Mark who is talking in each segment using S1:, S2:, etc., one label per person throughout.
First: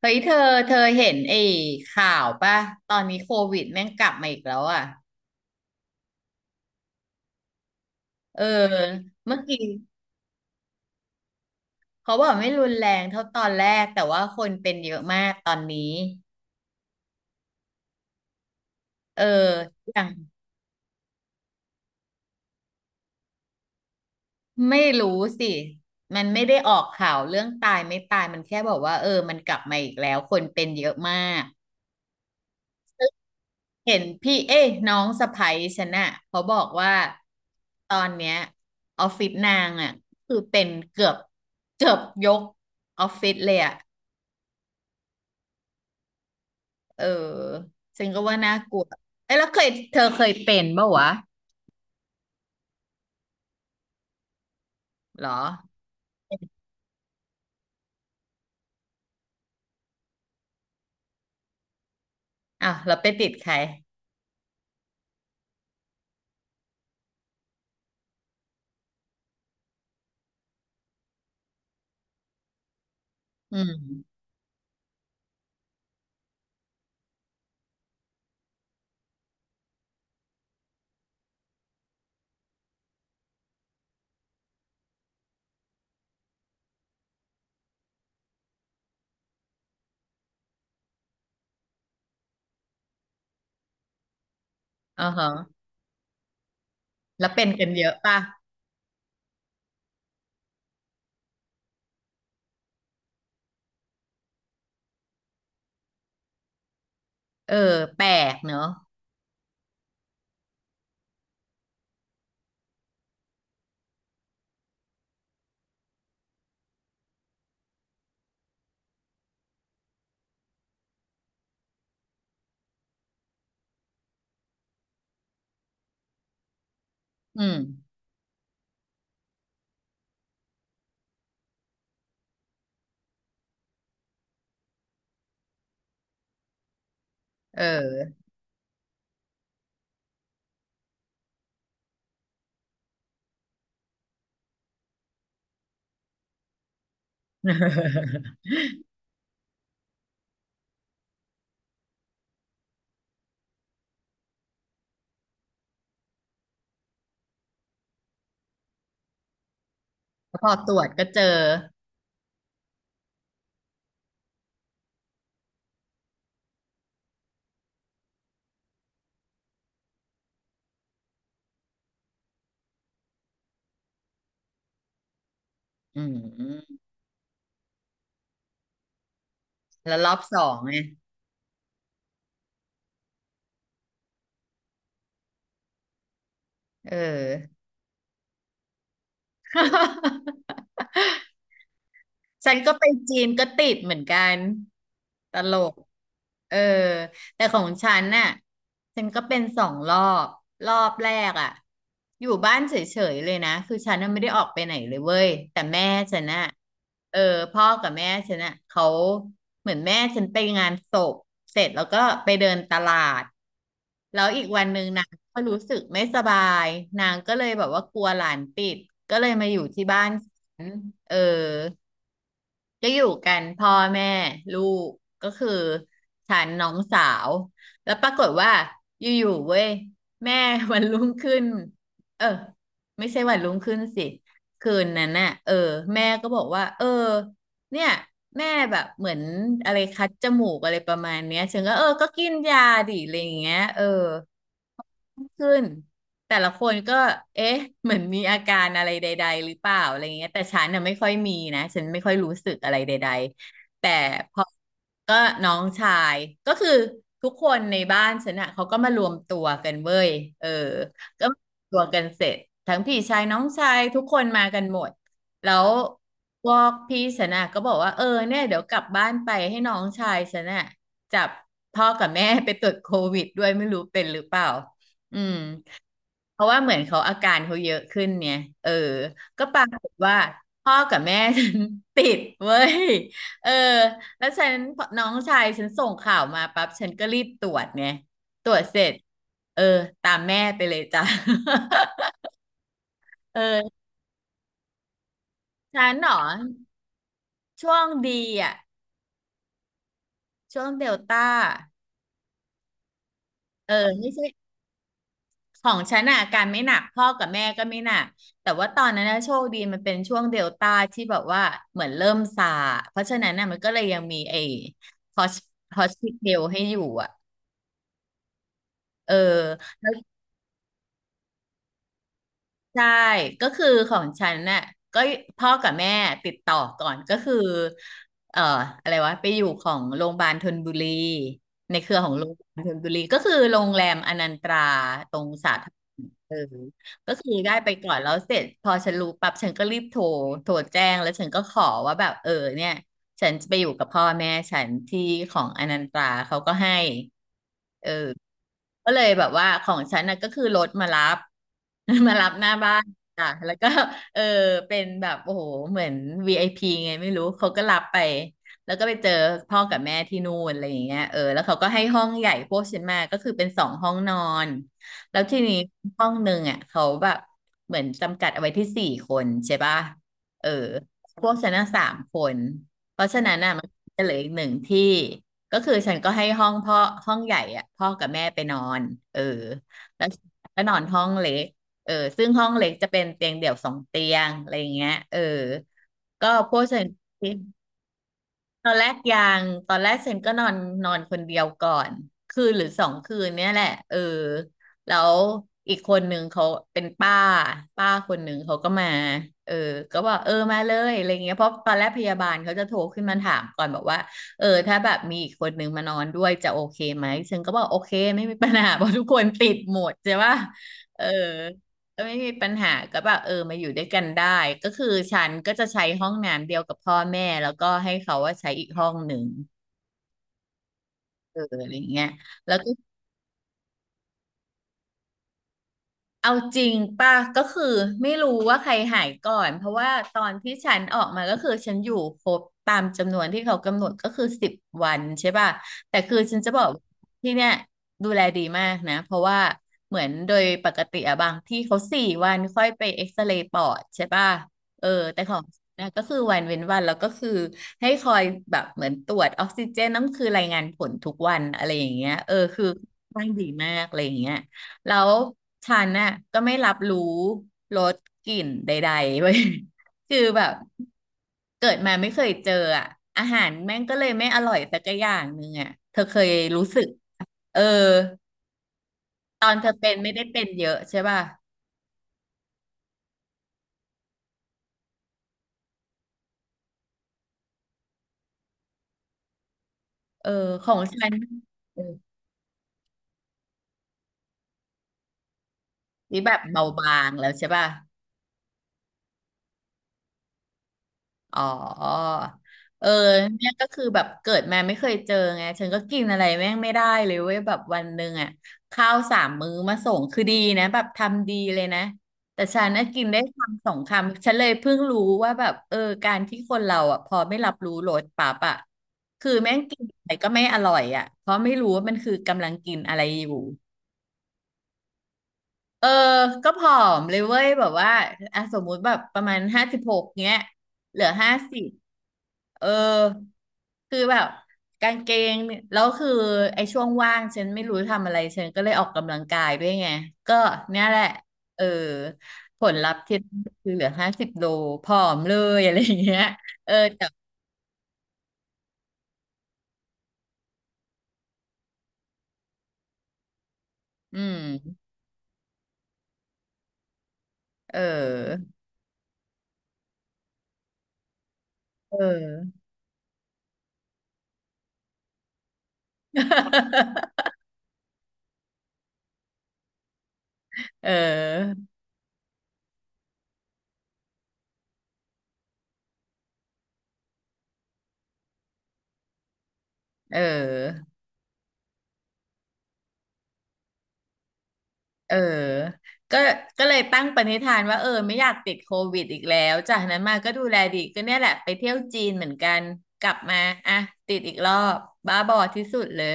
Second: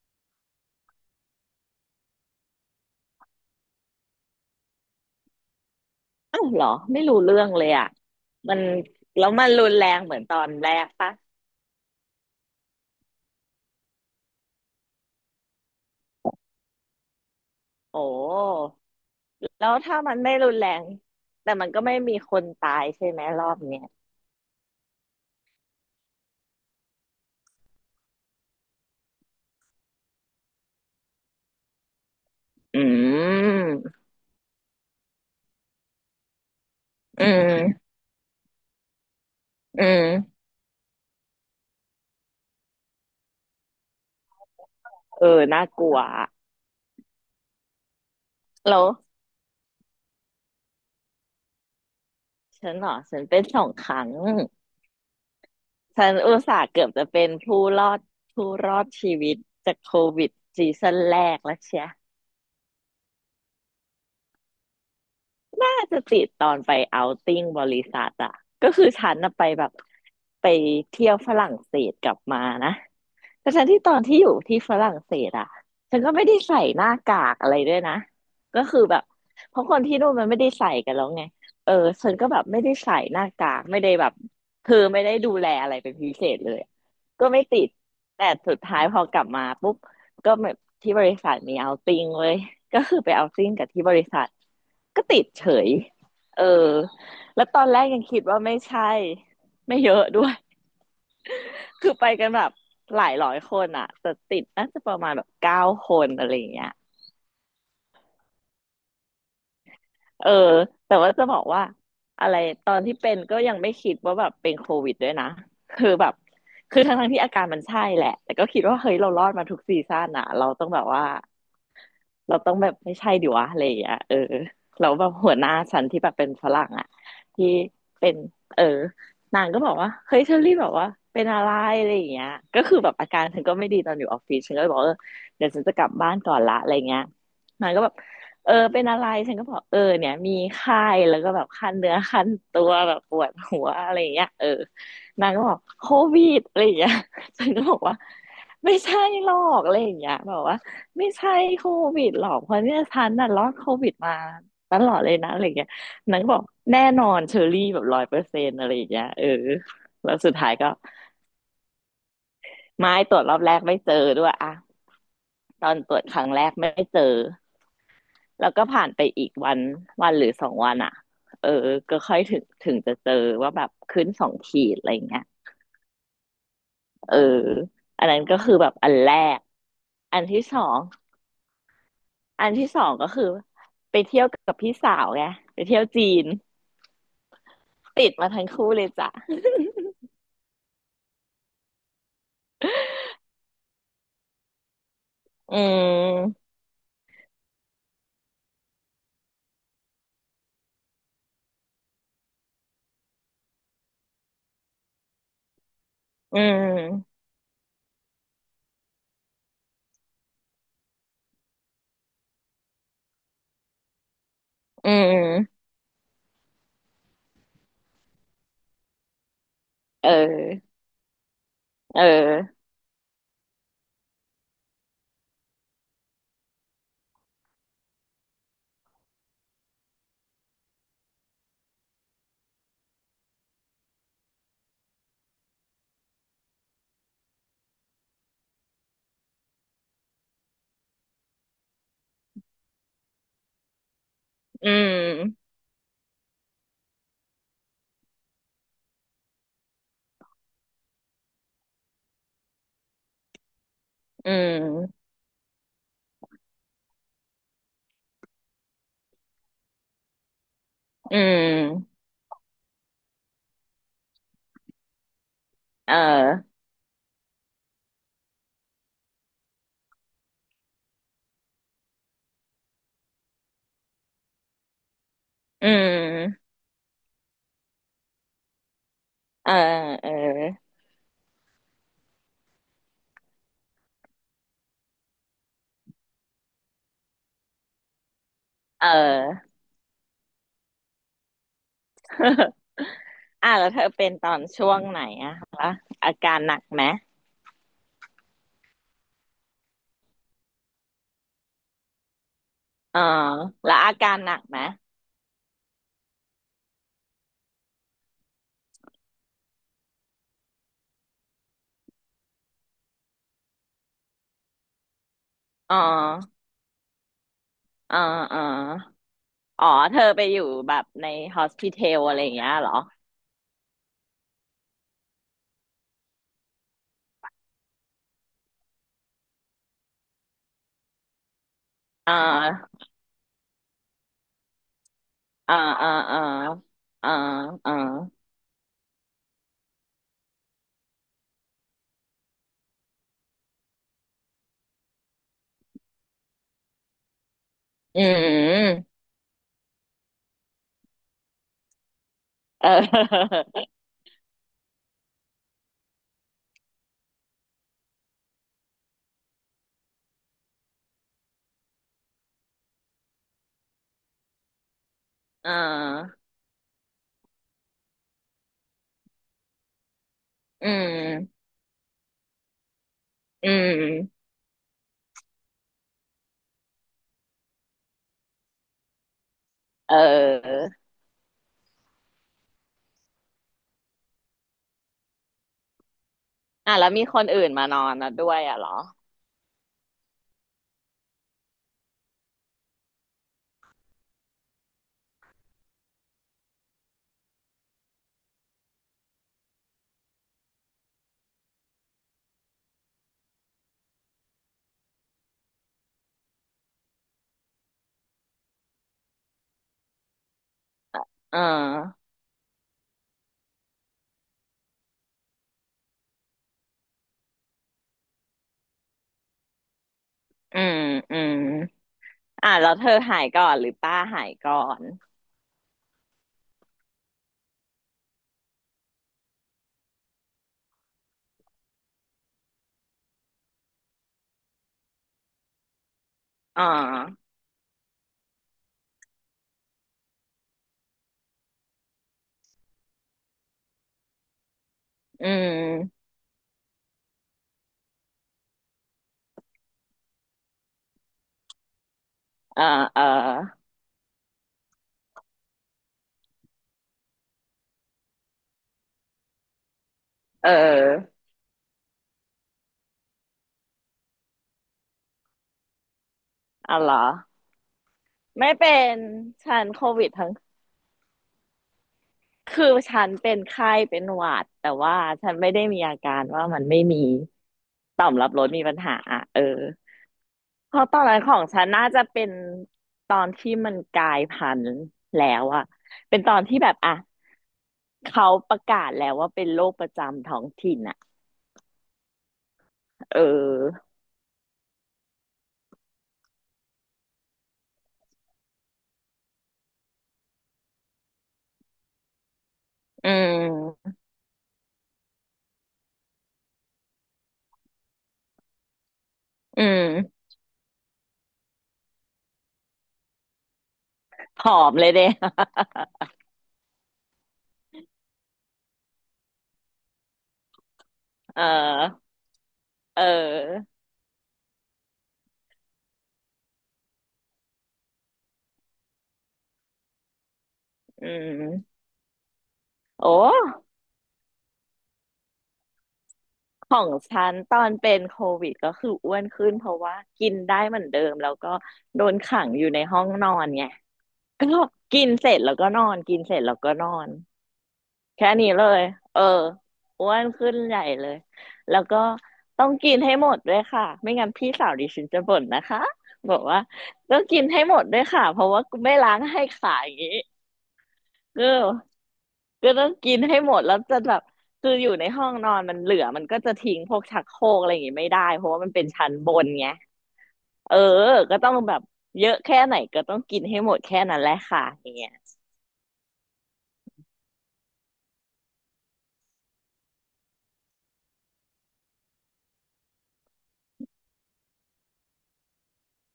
S1: เฮ้ยเธอเห็นไอ้ข่าวป่ะตอนนี้โควิดแม่งกลับมาอีกแล้วอ่ะ
S2: อ้าวเหรอไม่รู้เรื่องเลยอ่ะ
S1: เออ
S2: มันแล้ว
S1: เมื่อ
S2: มัน
S1: กี้
S2: รุนแรงเหมือนตอนแรกปะ
S1: เขาบอกไม่รุนแรงเท่าตอนแรกแต่ว่าคนเป็นเยอะมากตอนนี้
S2: โอ้
S1: เออ
S2: แล้ว
S1: อ
S2: ถ้า
S1: ย่าง
S2: มันไม่รุนแรงแต่มันก็ไม่มีคนตายใช่ไหมรอบเนี้ย
S1: ไม่รู้สิมันไม่ได้ออกข่าวเรื่องตายไม่ตายมันแค่บอกว่าเออมันกลับมาอีกแล้วคนเป็นเยอะมาก
S2: อืม
S1: เห็นพี่เอ้ยน้องสะใภ้ฉันน่ะเขาบอกว่า
S2: อืม
S1: ตอนเนี้ยออฟฟิศนาง
S2: อื
S1: อ่ะคือ
S2: ม
S1: เป็นเกือบยกออฟฟิศเลยอ่ะ
S2: เออน่ากลัวอะ
S1: เออฉันก็ว่าน่าก
S2: แล้
S1: ลัว
S2: ว
S1: เอ้ยแล้วเธอเคยเป็นปะวะ
S2: ฉันเหรอฉันเป็นสองครั้ง
S1: หรอ
S2: ฉันอุตส่าห์เกือบจะเป็นผู้รอดผู้รอดชีวิตจากโควิดซีซั่นแรกแล้วเชีย
S1: อ้าวแล้วไปติดใคร
S2: น่าจะติดตอนไปเอาท์ติ้งบริษัทอะก็คือฉันน่ะไปแบบไปเที่ยวฝรั่งเศสกลับมานะ แต่
S1: อื
S2: ทั้งที่ตอนที่
S1: ม
S2: อยู่ที่ฝรั่งเศสอ่ะฉันก็ไม่ได้ใส่หน้ากากอะไรด้วยนะก็คือแบบเพราะคนที่นู่นมันไม่ได้ใส่กันแล้วไงเออฉันก็แบบไม่ได้ใส่หน้ากากไม่ได้แบบคือไม่ได้ดูแลอะไรเป็นพิเศษเลยก็ไม่ติดแต่สุดท้ายพอกลับมาปุ๊บก็แบบที่บริษัทมีเอาติ้งเว้ยก็คือไปเอาติ้งกับที่บริษัทก็
S1: อ๋อ
S2: ติด
S1: ฮะ
S2: เฉยเออ
S1: แล้ว
S2: แล้
S1: เป็
S2: ว
S1: น
S2: ตอ
S1: กั
S2: น
S1: น
S2: แร
S1: เย
S2: ก
S1: อะ
S2: ยัง
S1: ป่ะ
S2: คิดว่าไม่ใช่ไม่เยอะด้วย คือไปกันแบบหลายร้อยคนอ่ะแต่ติดน่าจะประมาณแบบเก้าคนอะไรอย่างเงี้ย
S1: เออแปลกเนอะ
S2: เออแต่ว่าจะบอกว่าอะไรตอนที่เป็นก็ยังไม่คิดว่าแบบเป็นโควิดด้วยนะคือแบบคือทั้งที่อาการมันใช่แหละแต่ก็คิดว่าเฮ้ยเรารอดมาทุกซีซั่นอ่ะเราต้องแบบว่า เราต้องแบบไม่ใช่ดิวะอะไรอย่างเงี้ยเออแล้วแบบหัวหน้าฉันที่แบบเป็นฝรั่งอ่ะ
S1: อื
S2: ที่
S1: ม
S2: เป็นเออนางก็บอกว่าเฮ้ยเชอรี่แบบว่าเป็นอะไรอะไรอย่างเงี้ยก็คือแบบอาการฉันก็ไม่ดีตอนอยู่ออฟฟิศฉันก็เลยบอกว่าเออเดี๋ยวฉันจะกลับบ้านก่อนละอะไรเงี้ย
S1: เอ
S2: นางก็แบบ
S1: อ
S2: เออเป็นอะไรฉันก็บอกเออเนี่ยมีไข้แล้วก็แบบคันเนื้อคันตัวแบบปวดหัวอะไรอย่างเงี้ยเออนางก็บอกโควิดอะไรอย่างเงี้ยฉันก็บอกว่า ไม่ใช่หรอกอะไรอย่างเงี้ยแบบว่า ไม่ใช่โควิดหรอกเพราะเนี่ยฉันน่ะรอดโควิดมาตลอดเลยนะอะไรอย่างเงี้ยนางก็บอกแน่นอนเชอรี่แบบร้อยเปอร์เซ็นต์อะไรอย่างเงี้ยเออแล้วสุด
S1: พ
S2: ท้า
S1: อ
S2: ยก็
S1: ตรวจก็เจอ
S2: ไม่ตรวจรอบแรกไม่เจอด้วยอะตอนตรวจครั้งแรกไม่เจอแล้วก็ผ่านไปอีกวันวันหรือสองวันอะเออก็ค่อยถึงจะเจอว่าแบบขึ้นสองขีดอะไรอย่างเงี้ย
S1: อืม
S2: เอออันนั้นก็คือแบบอันแรก
S1: แล้วรอ
S2: อั
S1: บ
S2: น
S1: ส
S2: ที่
S1: อ
S2: ส
S1: ง
S2: อ
S1: ไง
S2: งอันที่สองก็คือไปเที่ยวกับพี่สาวไงไปเที่ยวจีน
S1: เออ
S2: ติดมาทั้งคู่เลยจ้ะ
S1: ฉันก็ไปจีนก็ติดเหมือนกันตล
S2: อื
S1: ก
S2: ม
S1: เออแต่ของฉันน่ะฉันก็เป็นสองรอบรอบแรกอ่ะอยู่บ้านเฉยๆเลยนะคือฉันน่ะไม่ได้ออกไปไหนเลยเว้ยแต่แม่ฉัน
S2: อื
S1: น่ะ
S2: ม
S1: เออพ่อกับแม่ฉันน่ะเขาเหมือนแม่ฉันไปงานศพเสร็จแล้วก็ไปเดินตลาดแล้วอีกวันหนึ่ง
S2: อื
S1: นางก็
S2: ม
S1: รู้สึกไม่สบายนางก็เลยแบบว่ากลัวหลานติดก็เลยมาอยู่ที่บ้า
S2: เอ
S1: นฉัน
S2: อ
S1: เออ
S2: เออ
S1: ก็อยู่กันพ่อแม่ลูกก็คือฉันน้องสาวแล้วปรากฏว่าอยู่ๆเว้ยแม่วันรุ่งขึ้นเออไม่ใช่วันรุ่งขึ้นสิคืนนั้นน่ะเออแม่ก็บอกว่าเออเนี่ยแม่แบบเหมือนอะไรคัดจมูกอะไรประมาณเนี้ยฉันก็เออก็กินยาดิอะไรอย่างเงี้ยเออ
S2: อืม
S1: ขึ้น แต่ละคนก็เอ๊ะเหมือนมีอาการอะไรใดๆหรือเปล่าอะไรเงี้ยแต่ฉันน่ะไม่ค่อยมีนะฉันไม่ค่อยรู้สึกอะไรใดๆแต่
S2: อื
S1: พอ
S2: ม
S1: ก็น้องชายก็คือทุกคนในบ้านฉันน่ะเขาก็มารวมตัวกันเว้ยเออ
S2: อื
S1: ก็มารวมตัวกั
S2: ม
S1: นเสร็จทั้งพี่ชายน้องชายทุกคนมากันหมดแล้ว
S2: เอ
S1: พ
S2: อ
S1: วกพี่ฉันน่ะก็บอกว่าเออเนี่ยเดี๋ยวกลับบ้านไปให้น้องชายฉันน่ะจับพ่อกับแม่ไปตรวจโควิดด้วยไม่รู้เป็นหรือเปล่าอืม
S2: อื
S1: เพ
S2: ม
S1: ราะว่าเหมือนเขาอาการเขาเยอะขึ้นเนี่ย เออ ก็
S2: เออ
S1: ปรากฏ
S2: เออ
S1: ว่าพ่อกับแม่ฉัน ติดเว้ย เออ แล้วฉันน้องชายฉันส่งข่าวมาปั๊บฉันก็รีบตรวจเนี่ย ตรวจเส
S2: เ
S1: ร็จ
S2: ออ
S1: เออตามแม่ไปเลยจ้ะ เออ
S2: อ่ะแล้วเธอเป็นตอนช่วงไหนอะคะ
S1: ฉันเหร
S2: อา
S1: อ
S2: การหนักไหม
S1: ช่วงดีอ่ะช่วงเดลต้า
S2: อ๋อ
S1: เอ
S2: แล้
S1: อ
S2: วอากา
S1: ไม่
S2: ร
S1: ใช่
S2: หนักไหม
S1: ของฉันอ่ะอาการไม่หนักพ่อกับแม่ก็ไม่หนักแต่ว่าตอนนั้นนะโชคดีมันเป็นช่วงเดลต้าที่แบบว่าเหมือนเริ่มซาเพราะฉะนั้นน่ะมันก็เลยยังมีไอ้ฮอส
S2: อ๋
S1: ฮอสพิทอ
S2: อ
S1: ลให้อยู่อ่ะ
S2: อ๋ออ๋อ
S1: เออ
S2: อ๋อเธอไปอยู่แบบในฮอสพิทอลอะไรอย่างเงี้ยเหรอ
S1: ใช่ก็คือของฉันน่ะก็พ่อกับแม่ติดต่อก่อนก็คือเอ่ออะไรวะไปอยู่ของโรงพยาบาลธนบุรีในเครือขอ
S2: อ๋อ
S1: งโรงพยาบาลธนบุรีก็คือโรงแรมอนันตราตรงสา
S2: อ๋อ
S1: ทร
S2: อ๋ออ๋อ
S1: เออ
S2: อ๋อ
S1: ก็คือได้ไป
S2: อ๋อ
S1: ก่อนแล้วเสร็จพอฉันรู้ปั๊บฉันก็รีบโทรโทรแจ้งแล้วฉันก็ขอว่าแบบเออเนี่ย ฉันจะไปอยู่กับพ่อแม่ฉันที่ของอนันตราเขาก็ให้เออ
S2: อื
S1: ก็
S2: ม
S1: เลยแบบว่าของฉันน่ะก็คือรถมารับ มารับหน้า
S2: เอ
S1: บ้านค่ะ
S2: อ
S1: แล้วก็เออเป็นแบบโอ้โหเหมือน VIP ไอพีไงไม่รู้เขาก็รับไปแล้วก็ไปเจอพ่อกับแม่ที่นู่นอะไรอย่างเงี้ยเออแล้วเขาก็ให้ห้องใหญ่พวกฉันมาก็คือเป็นสองห้องนอนแล้วที
S2: อ่
S1: นี้ห้อ
S2: า
S1: งหนึ่งอ่ะเขาแบบเหมือนจำกัดเอาไว้ที่สี่คนใช่ป่ะเออ
S2: อื
S1: พว
S2: ม
S1: กฉันน่ะสามคน เพราะฉะนั้น
S2: อื
S1: น่ะมันจะเหลือ
S2: ม
S1: อีกหนึ่งที่ก็คือฉันก็ให้ห้องพ่อห้องใหญ่อ่ะพ่อกับแม่ไปนอนเออ
S2: เ
S1: แล้วฉันก็
S2: ออ
S1: นอนห้องเล็กเออซึ่งห้องเล็กจะเป็นเตียงเดี่ยวสองเตียงอะไรอย่างเงี้ยเออก็พวก
S2: อ่ะ
S1: ฉั
S2: แล้
S1: น
S2: วมีคนอื่นมานอนนะด้วยอ่ะเห
S1: ต
S2: รอ
S1: อนแรกยังตอนแรกเซนก็นอนนอนคนเดียวก่อนคืนหรือสองคืนเนี่ยแหละเออแล้วอีกคนหนึ่งเขาเป็นป้าป้าคนหนึ่งเขาก็มาเออก็บอกเออมาเลยอะไรเงี้ยเพราะตอนแรกพยาบาลเขาจะโทรขึ้นมาถามก่อนบอกว่าเออถ้าแบบมีอีกคนหนึ่งมานอนด้วยจะโอเคไหมเซนก็บอกโอเคไม่มีปัญหา เพราะทุกคนติดหมดใช่ปะเออ
S2: เออ
S1: ไม่มีปัญหาก็แบบเออมาอยู่ด้วยกันได้ก็คือฉันก็จะใช้ห้องน้ำเดียวกับพ่อแม่แล้วก็ให้เขาว่าใช้อีกห้องหนึ่ง
S2: อืมอืม
S1: เอออะไรเงี้ย
S2: อ่ะ
S1: แล้ว
S2: แล้
S1: ก็
S2: วเธอหายก่อนหรือป้าหายก่อน
S1: เอาจริงป่ะก็คือไม่รู้ว่าใครหายก่อนเพราะว่าตอนที่ฉันออกมาก็คือฉันอยู่ครบตามจำนวนที่เขากำหนดก็คือ10 วันใช่ป่ะแต่คือฉันจะบ
S2: อ่า
S1: อกที่เนี่ยดูแลดีมากนะเพราะว่าเหมือนโดยปกติอะบางที่เขา4 วันค่อยไปเอ็กซเรย์ปอดใช่ป่ะเออแต่
S2: อื
S1: ของนนะก็
S2: ม
S1: คือวันเว้นวันแล้วก็คือให้คอยแบบเหมือนตรวจออกซิเจนต้องคือรายงานผลทุกวันอะไรอย่างเงี้ยเออ
S2: เอ
S1: คื
S2: อ
S1: อ
S2: เออ
S1: ค่อนข้างดีมากอะไรอย่างเงี้ย แล้วฉันน่ะก็ไม่รับรู้รสกลิ่นใดๆเว้ย คือแบ
S2: เ
S1: บ
S2: ออ
S1: เกิดมาไม่เคยเจออ่ะอาหารแม่งก็เลยไม่อร่อยสักอย่างหนึ่งอ่ะเธอเคยรู้
S2: เอา
S1: สึก
S2: เหรอ
S1: เออ
S2: ไม่เป็น
S1: ตอ
S2: ฉั
S1: น
S2: น
S1: เธอ
S2: โค
S1: เป็น
S2: วิด
S1: ไม่ได้
S2: ทั้ง
S1: เป็นเยอะใช่ป่ะ
S2: คือฉันเป็นไข้เป็นหวัดแต่ว่าฉันไม่ได้มีอาการว่ามันไม่มีต่อมรับรสมีปัญหาเออ
S1: เออข
S2: เพ
S1: อง
S2: ราะตอน
S1: ฉัน
S2: นั้นของฉัน
S1: เออ
S2: น่าจะเป็นตอนที่มันกลายพันธุ์แล้วอะเป็น
S1: นี่
S2: ต
S1: แบ
S2: อ
S1: บ
S2: นที่
S1: เบา
S2: แบบ
S1: บา
S2: อ่ะ
S1: งแล้วใช่ป่ะ
S2: เขาประกาศแล้วว่าเป็นโรคประจำท้องถิ่นอะ
S1: อ๋อเออ
S2: เ
S1: เนี่ยก็คือ
S2: ออ
S1: แบบเกิดมาไม่เคยเจอไงฉันก็กินอะไรแม่งไม่ได้เลยเว้ยแบบวันหนึ่งอ่ะข้าวสามมื้อมาส่งคือดีนะแบบทำดีเลยนะแต่ฉันน่ะกิน
S2: อื
S1: ได้คำสอง
S2: ม
S1: คำฉันเลยเพิ่งรู้ว่าแบบเออการที่คนเราอ่ะพอไม่รับรู้รสปั๊บอ่ะคือแม่
S2: อื
S1: งกินอะไร
S2: ม
S1: ก็ไม่อร่อยอ่ะเพราะไม่รู้ว่ามันคือกำลังกินอะไรอยู่
S2: ผอมเลยเด้
S1: เออ ก็ผอมเลยเว้ยแบบว่าอ่ะสมมุติแบบประมาณ56เนี้ยเหลือห้า
S2: เอ
S1: สิบ
S2: อ
S1: เออ
S2: เออ
S1: คือแบบกางเกงเนี่ยแล้วคือไอ้ช่วงว่างฉันไม่รู้ทำอะไรฉันก็เลยออกกำลังกายด้วยไง ก็เนี่ยแหละ
S2: อื
S1: เออ
S2: ม
S1: ผลลัพธ์
S2: โอ้
S1: ที่คือเหลือ50 โลผอมเลยอะไรอย่างเงี้ย
S2: ข
S1: เออ
S2: อง
S1: แต่
S2: ฉันตอนเป็นโควิดก็คืออ้วนขึ้นเพราะว่ากินได้เหมือนเดิมแล้วก็โดนขังอยู่ในห้องนอนไง
S1: อื
S2: ก็
S1: ม
S2: กินเสร็จแล้วก็นอนกินเสร็จแล้วก็นอน
S1: เ
S2: แค่
S1: ออ
S2: นี้เลยเอออ้วนขึ้นใหญ่เลย แล้ว
S1: เอ
S2: ก็ต้
S1: อ
S2: องกินให้หมดด้วยค่ะ ไม่งั้นพี่สาวดิฉันจะบ่นนะคะบอกว่า ต้องกินให้หมดด้วยค่ะเพราะว่ากูไม่ล้างให้ขาอย่างนี้
S1: เ
S2: ก็
S1: ออ
S2: ก็ต้องกินให้หมดแล้วจะแบบคืออยู่ในห้องนอนมันเหลือมันก็จะทิ้งพวกชักโครกอะไรอย่างงี้ไม่ได้เพราะว่ามันเป็นชั้นบนไง
S1: เอ
S2: เออ
S1: อ
S2: ก็ต้องแบบเยอะแค่ไหนก็ต้องกินให้หมดแค่นั้นแหละค่ะอย่างเงี้ย
S1: เออก็ก็เลยตั้งปณิธานว่าเออไม่อยากติดโควิดอีกแล้วจากนั้นมาก็ดูแลดีก็เนี่ยแหละไปเที่ยวจีนเหมือนกันกลับมาอ่ะติดอีกรอบบ้าบอที่สุดเลย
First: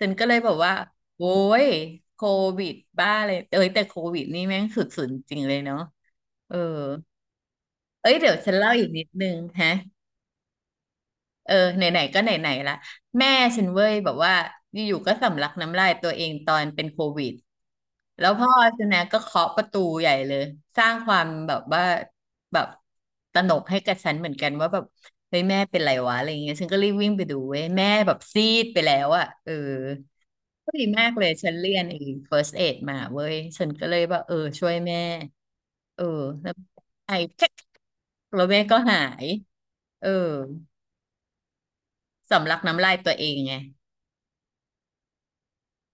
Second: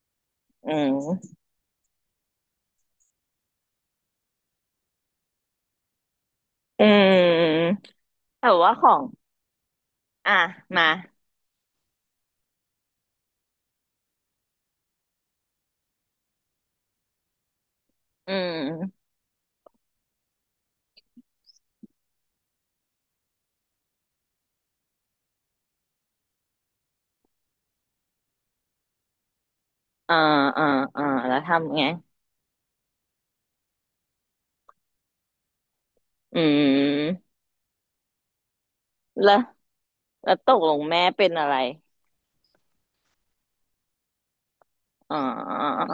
S1: ฉันก็เลยบอก
S2: อื
S1: ว่าโว้
S2: ม
S1: ยโควิดบ้าเลยเอ้ยแต่โควิดนี่แม่งสุดๆจริงเลยเนาะเออ
S2: อืม
S1: เอ้ยเดี๋ยวฉั
S2: แต่
S1: นเล่า
S2: ว่าข
S1: อีก
S2: อง
S1: นิดนึงฮะ
S2: อ่ะมา
S1: เออไหนๆก็ไหนๆละแม่ฉันเว้ยแบบว่าอยู่ๆก็สำลักน้ำลายตัวเองตอนเป็นโควิด แล้ว
S2: อื
S1: พ่อสแน็
S2: ม
S1: คก็เคาะประตูใหญ่เลยสร้างความแบบว่าแบบตระหนกให้กับฉันเหมือนกันว่าแบบเฮ้ยแม่เป็นไรวะอะไรเงี้ยฉันก็รีบวิ่งไปดูเว้ยแม่แบบซีดไปแล้วอะเออ
S2: อ่าอ่า
S1: ก็ดี
S2: อ่า
S1: มากเลย
S2: แล้ว
S1: ฉันเรี
S2: ทำ
S1: ย
S2: ไง
S1: นไอ้ first aid มาเว้ยฉันก็เลยว่าเออช่วยแม่เออ
S2: อื
S1: แล้วไอ้
S2: ม
S1: แค่แล้วแม่ก็หาย
S2: แล้ว
S1: เออ
S2: แล้วตกลงแม่เป็นอะไร
S1: สำลักน้ำลายตัวเองไง
S2: อ่า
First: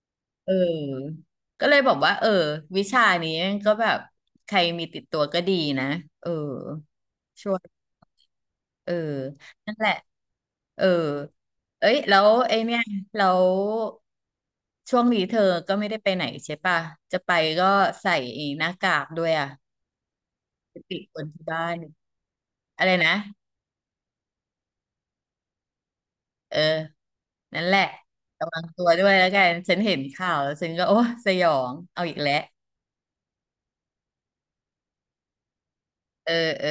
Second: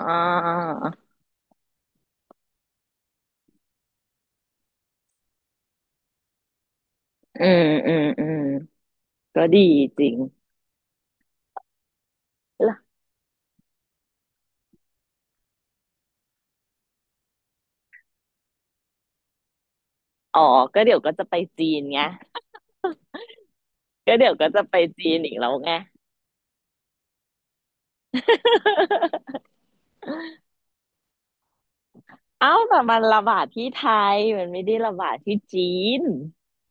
S1: เออก็เลยบอกว่าเออวิชานี้ก็แบบใครมีติดตัวก็ดีนะเออ
S2: อื
S1: ช่ว
S2: ม
S1: ย
S2: อืมอืม
S1: เออ
S2: ก็ดี
S1: นั่นแหละ
S2: จริง
S1: เออเอ้ยแล้วไอเนี่ย
S2: ล่ะ
S1: แล้วช่วงนี้เธอก็ไม่ได้ไปไหนใช่ป่ะจะไปก็ใส่ไอ้หน้ากากด้วยอ่ะ
S2: อ๋อ
S1: ไป
S2: ก็เดี๋
S1: ติ
S2: ยว
S1: ด
S2: ก็
S1: ค
S2: จะ
S1: น
S2: ไป
S1: ที่
S2: จี
S1: บ้าน
S2: นไง
S1: อะไรนะ
S2: ก็เดี๋ยวก็จะไปจีนอีกแล้วไง
S1: เออนั่นแหละระวังตัวด้วยแล้วกั นฉันเห็นข่าวแล้วฉันก็โอ้สยองเอาอีกแล้ว
S2: เอ้าแต่มันระบาดที่ไทยมันไม่ได้ระบาดที่จีน
S1: เออเออ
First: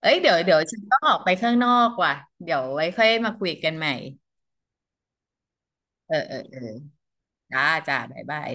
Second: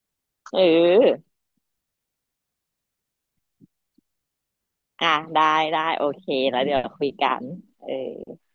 S1: เอ้ยเดี๋ยว
S2: เ
S1: เดี๋ยวฉันต้องออกไป
S2: ออ
S1: ข้างนอกว่ะเดี๋ยวไว้ค่อยมาคุยกันใหม่
S2: อ่ะได้ได้โอ
S1: เออ
S2: เค
S1: เออเอ
S2: แล้
S1: อ
S2: วเดี๋ยวคุยกัน
S1: จ้า
S2: เอ
S1: จ้าบ๊าย
S2: อ
S1: บาย